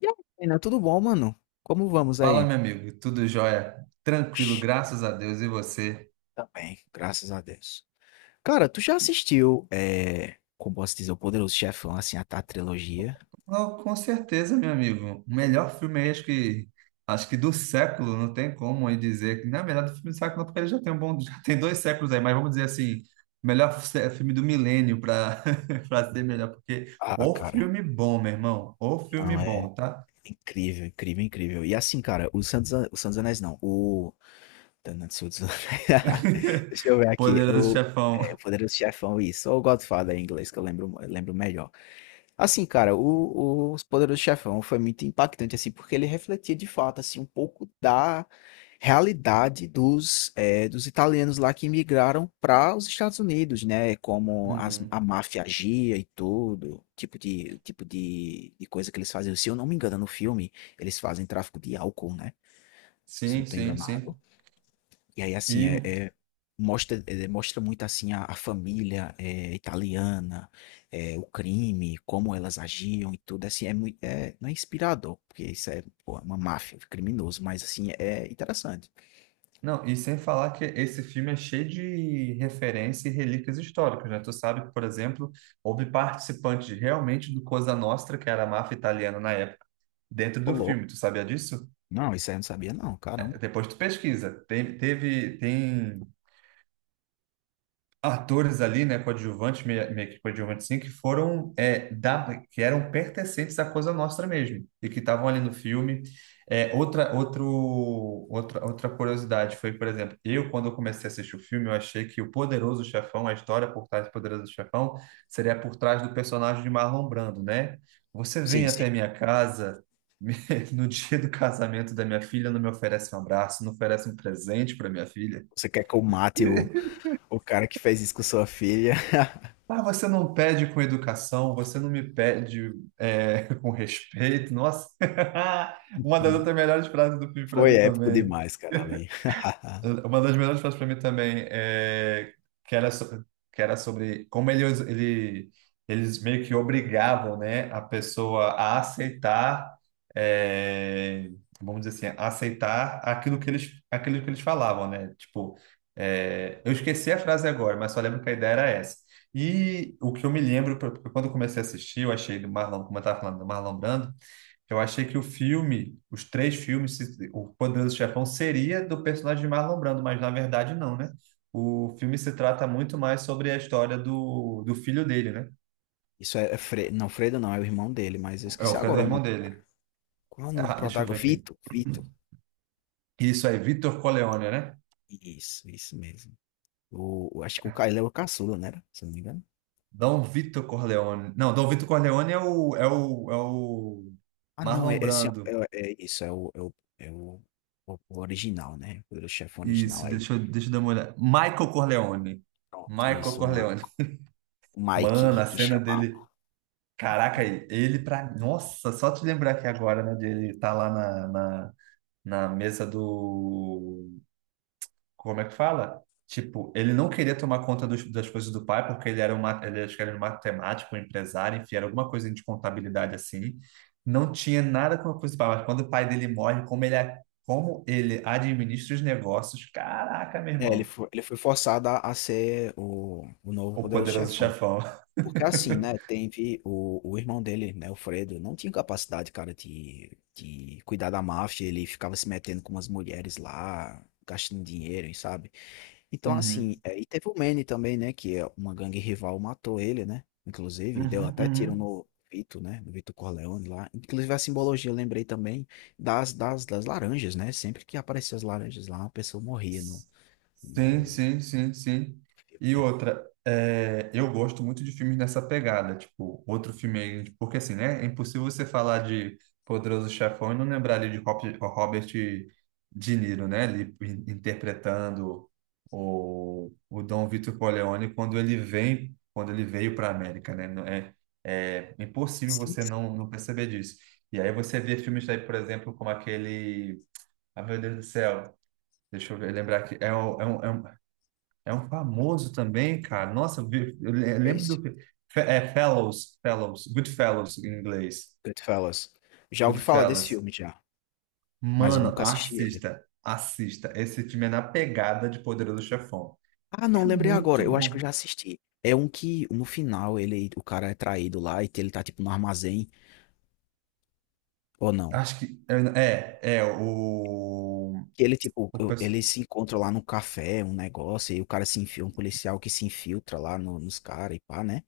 E aí, Karina, tudo bom, mano? Como vamos Fala, aí? meu amigo, tudo jóia? Tranquilo, Shhh, graças a Deus, e você? também, graças a Deus. Cara, tu já assistiu, como posso dizer, o Poderoso Chefão, assim, a trilogia? Oh, com certeza, meu amigo. O melhor filme aí, acho que do século. Não tem como aí dizer que, na verdade, o filme do século, não, porque ele já tem um bom, já tem dois séculos aí, mas vamos dizer assim, o melhor filme do milênio, para para ser melhor, porque Ah, o cara, filme bom, meu irmão, o filme não, é bom, tá? incrível, incrível, incrível. E assim, cara, o Santos Anéis não, o... Tanatsu dos Anéis. Deixa eu ver aqui, Poderoso o Chefão. Poderoso Chefão, isso, ou o Godfather em inglês, que eu lembro melhor. Assim, cara, o Poderoso Chefão foi muito impactante, assim, porque ele refletia de fato, assim, um pouco da realidade dos, dos italianos lá que migraram para os Estados Unidos, né? Como as, a Uhum. máfia agia e tudo, tipo de coisa que eles faziam. Se eu não me engano, no filme, eles fazem tráfico de álcool, né? Se eu não Sim, estou sim, enganado. sim. E aí, assim, E mostra, é, mostra muito, assim, a família é, italiana, é, o crime, como elas agiam e tudo, assim, é muito, é, não é inspirador, porque isso é, pô, é uma máfia, é criminoso, mas, assim, é interessante. não, e sem falar que esse filme é cheio de referência e relíquias históricas, né? Tu sabe que, por exemplo, houve participantes realmente do Cosa Nostra, que era a máfia italiana na época, dentro Ô, do filme. louco. Tu sabia disso? Não, isso aí eu não sabia, não, caramba. Depois tu pesquisa. Tem atores ali, né, coadjuvantes, meio que coadjuvantes sim, que foram, da, que eram pertencentes à Coisa Nostra mesmo, e que estavam ali no filme. É, outra, outro, outra curiosidade foi, por exemplo, eu, quando eu comecei a assistir o filme, eu achei que o Poderoso Chefão, a história por trás do Poderoso Chefão, seria por trás do personagem de Marlon Brando, né? Você vem Sim, sim. até minha casa... me- No dia do casamento da minha filha, não me oferece um abraço, não oferece um presente para minha filha. Você quer que eu mate o cara que fez isso com sua filha? Ah, você não pede com educação, você não me pede com respeito. Nossa, uma das outras melhores frases do filme para Foi mim épico também. demais, cara, ali. Uma das melhores frases para mim também é que era sobre, que era sobre como eles meio que obrigavam, né, a pessoa a aceitar, é, vamos dizer assim, aceitar aquilo que eles falavam, né? Tipo, eu esqueci a frase agora, mas só lembro que a ideia era essa. E o que eu me lembro, quando eu comecei a assistir, eu achei do Marlon, como eu estava falando, do Marlon Brando, eu achei que o filme, os três filmes, o Poderoso Chefão seria do personagem de Marlon Brando, mas na verdade não, né? O filme se trata muito mais sobre a história do, do filho dele, né? Isso é, é Fre... não, Fredo não, é o irmão dele, mas eu É o esqueci Alfredo, agora é o o nome, irmão cara. dele. Qual é o nome do Ah, deixa eu ver protagonista? aqui. Vito, Vito. Isso aí, Vitor Corleone, né? Isso mesmo. Acho que o Ca- é o caçula, né? Era? Se eu não me engano. Dom Vitor Corleone. Não, Dom Vitor Corleone é é o Ah, não, é, Marlon esse, Brando. é, é isso, é o, é o, é o original, né? O chefe original Isso, aí. Deixa eu dar uma olhada. Michael Corleone. Pronto, Michael isso, Corleone. o Mano, Mike, a que cena chamava. dele. Caraca, ele pra. Nossa, só te lembrar aqui agora, né? De ele tá lá na mesa do. Como é que fala? Tipo, ele não queria tomar conta das coisas do pai, porque ele era um, acho que era um matemático, um empresário, enfim, era alguma coisa de contabilidade assim. Não tinha nada com a coisa do pai, mas quando o pai dele morre, como ele administra os negócios, caraca, meu É, irmão, ele foi forçado a ser o novo o poderoso poderoso chefão. chefão. Porque assim, né? Teve o irmão dele, né? O Fredo, não tinha capacidade, cara, de cuidar da máfia. Ele ficava se metendo com umas mulheres lá, gastando dinheiro, e sabe? Então, assim, Uhum, é, e teve o Manny também, né? Que é uma gangue rival matou ele, né? Inclusive, e deu uhum, até tiro uhum. no Vito, né? No Vito Corleone lá. Inclusive, a simbologia, eu lembrei também das laranjas, né? Sempre que apareciam as laranjas lá, uma pessoa morria no, Sim, no sim, sim, sim. filme, E né? outra, eu gosto muito de filmes nessa pegada, tipo, outro filme aí, porque assim, né, é impossível você falar de Poderoso Chefão e não lembrar ali de Robert De Niro, né, ali interpretando o Dom Vito Corleone quando ele vem, quando ele veio para a América, né, não é, é impossível Sim, você sim. não, não perceber disso. E aí você vê filmes aí, por exemplo, como aquele, ah, meu Deus do céu, deixa eu ver, lembrar aqui. Um, é um famoso também, cara. Nossa, eu vi- eu le- eu É lembro isso. do. Goodfellas em inglês. Goodfellas. Já ouvi falar desse Goodfellas. filme, já. Mas eu Mano, nunca assisti ele. assista, assista. Esse time é na pegada de Poderoso Chefão. Ah, não, É lembrei agora. muito Eu acho que eu bom. já assisti. É um que no final ele, o cara é traído lá e ele tá tipo no armazém. Ou não? Acho que. O. Que ele, tipo, o pers- eles se encontram lá no café, um negócio, e o cara se enfia, um policial que se infiltra lá nos caras e pá, né?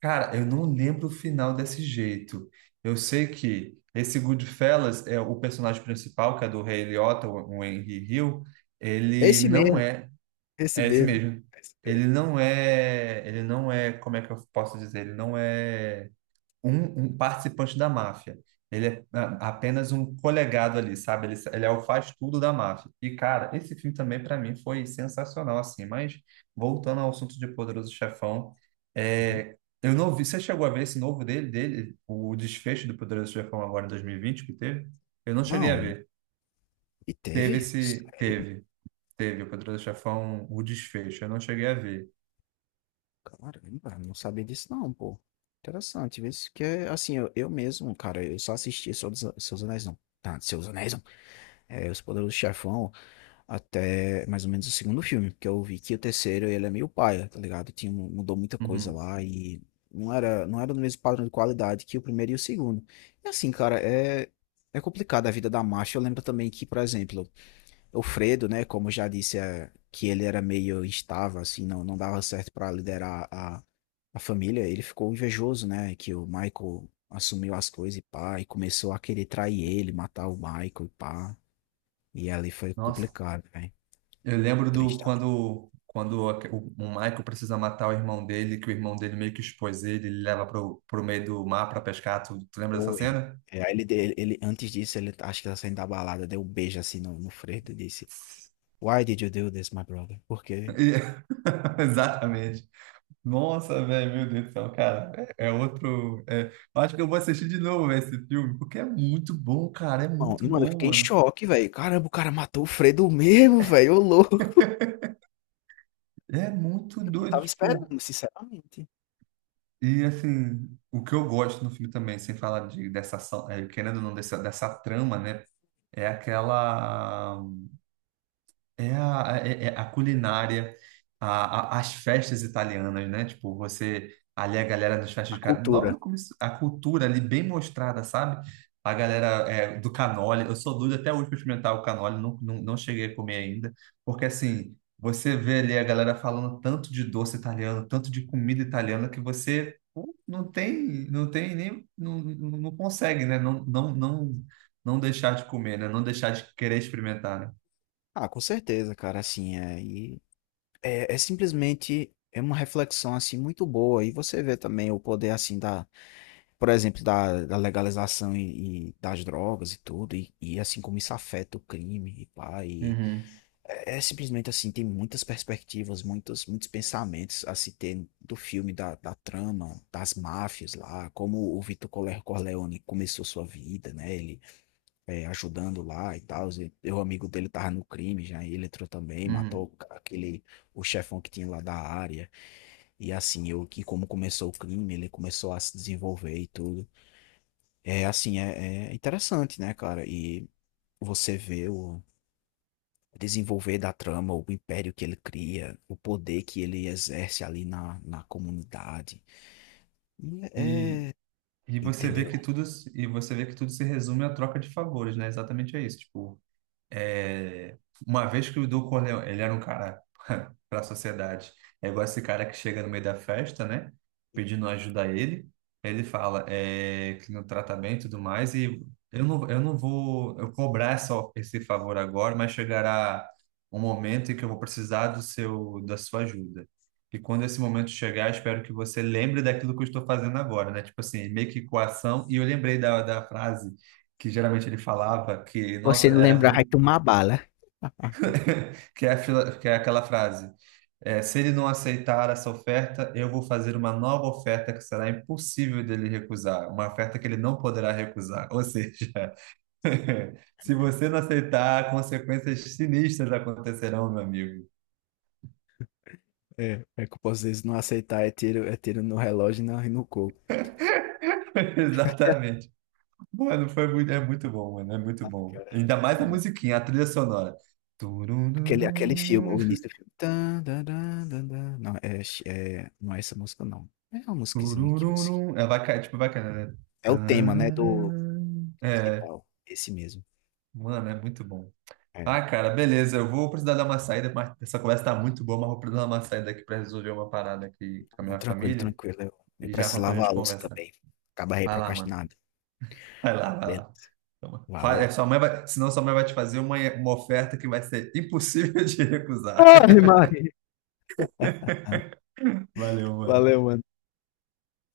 Cara, eu não lembro o final desse jeito. Eu sei que esse Goodfellas é o personagem principal, que é do Ray Liotta, o Henry Hill, ele Esse não mesmo, é, esse é esse mesmo. mesmo. Esse mesmo. Ele não é, como é que eu posso dizer? Ele não é um participante da máfia. Ele é apenas um colegado ali, sabe? Ele é o faz-tudo da máfia. E, cara, esse filme também, para mim, foi sensacional, assim. Mas, voltando ao assunto de Poderoso Chefão, Uhum. Eu não vi... Você chegou a ver esse novo dele, o desfecho do Poderoso Chefão agora em 2020 que teve? Eu não cheguei a Não, ver. e Teve teve? esse... Sério? Teve. Teve o Poderoso Chefão, o desfecho. Eu não cheguei a ver. Caramba, não sabia disso não, pô. Interessante, vê se que é assim, eu mesmo, cara, eu só assisti Seus Anéis não. Tá, Seus Anéis não. É, Os Poderosos Chefão, até mais ou menos o segundo filme, porque eu vi que o terceiro ele é meio paia, tá ligado? Tinha, mudou muita coisa Uhum. lá e não era, não era no mesmo padrão de qualidade que o primeiro e o segundo. E assim, cara, é, é complicado a vida da Marcia. Eu lembro também que, por exemplo, o Fredo, né, como eu já disse, é, que ele era meio instável, assim, não, não dava certo pra liderar a família, ele ficou invejoso, né, que o Michael assumiu as coisas e pá, e começou a querer trair ele, matar o Michael e pá. E ali foi Nossa, complicado, né? eu lembro Três do tá? quando, o Michael precisa matar o irmão dele, que o irmão dele meio que expôs ele, ele leva pro, pro meio do mar para pescar. Tu lembra dessa Foi. cena? É, aí ele, antes disso, ele acho que tá saindo da balada, deu um beijo assim no, no Freitas e disse: Why did you do this, my brother? Por quê? E- Exatamente. Nossa, velho, meu Deus do céu, cara. Eu acho que eu vou assistir de novo véio, esse filme, porque é muito bom, cara. É Bom, muito mano, eu bom, fiquei em mano. choque, velho. Caramba, o cara matou o Fredo mesmo, velho. Ô louco. É muito Eu não doido, tava tipo. esperando, sinceramente. E assim, o que eu gosto no filme também, sem falar de, dessa ação, é, querendo ou não, dessa, dessa trama, né? É aquela. É a culinária, as festas italianas, né? Tipo, você ali a galera nas festas A logo cultura. no começo, a cultura ali bem mostrada, sabe? A galera do canole, eu sou doido até hoje para experimentar o canole, não, não, não cheguei a comer ainda, porque assim, você vê ali a galera falando tanto de doce italiano, tanto de comida italiana, que você pô, não tem, não tem nem, não, não consegue, né? Não, não, não, não deixar de comer, né? Não deixar de querer experimentar, né? Ah, com certeza, cara, assim, é, e é, é simplesmente é uma reflexão, assim, muito boa, e você vê também o poder, assim, da, por exemplo, da legalização e das drogas e tudo, e, assim, como isso afeta o crime, e pá, e Uhum. é é simplesmente assim, tem muitas perspectivas, muitos, muitos pensamentos a se ter do filme, da, da trama, das máfias lá, como o Vito Corleone começou sua vida, né? Ele é, ajudando lá e tal. O amigo dele tava no crime já, e ele entrou também, matou Uhum. Aquele, o chefão que tinha lá da área. E assim, eu que como começou o crime, ele começou a se desenvolver e tudo. É assim, é, é interessante, né, cara? E você vê o desenvolver da trama, o império que ele cria, o poder que ele exerce ali na, na comunidade. E E, é, e você vê entendeu? que tudo se resume à troca de favores, né? Exatamente é isso. Tipo, É, uma vez que o Du Corleone, ele era um cara para a sociedade, é igual esse cara que chega no meio da festa, né? Pedindo ajuda a ele. Ele fala que no tratamento e tudo mais, e eu não vou eu cobrar essa, esse favor agora, mas chegará um momento em que eu vou precisar do seu, da sua ajuda. E quando esse momento chegar, espero que você lembre daquilo que eu estou fazendo agora, né? Tipo assim, meio que coação. E eu lembrei da frase que geralmente ele falava, que, Você nossa, não era lembrar, vai muito tomar bala. que é, que é aquela frase: é, se ele não aceitar essa oferta, eu vou fazer uma nova oferta que será impossível dele recusar, uma oferta que ele não poderá recusar. Ou seja, se você não aceitar, consequências sinistras acontecerão, meu amigo. É, é que às vezes não aceitar é tiro no relógio e no coco. Exatamente. Mano, foi muito, é muito bom, mano, é muito Ah, bom. cara, é- Ainda mais a não é. musiquinha, a trilha sonora. Aquele, aquele filme, Turururum, o início do filme. Tan, dan, dan, dan, dan. Não, é, é, não é essa música, não. É uma musiquinha que você. turururum. É, vai, tipo, vai caindo, né? É o tema, né, do Tararara. É, principal. Esse mesmo. mano, é muito bom. É. Ah, cara, beleza. Eu vou precisar dar uma saída, mas essa conversa tá muito boa, mas vou precisar dar uma saída aqui para resolver uma parada aqui com a Não, minha tranquilo, família tranquilo. Eu e já preciso volto pra lavar gente a louça conversar. também. Acaba aí Vai lá, mano. procrastinado. Vai lá, vai lá. Beleza. Toma. Valeu. Sua mãe vai, senão sua mãe vai te fazer uma oferta que vai ser impossível de recusar. Ai, Mari. Valeu, mano. Valeu, mano.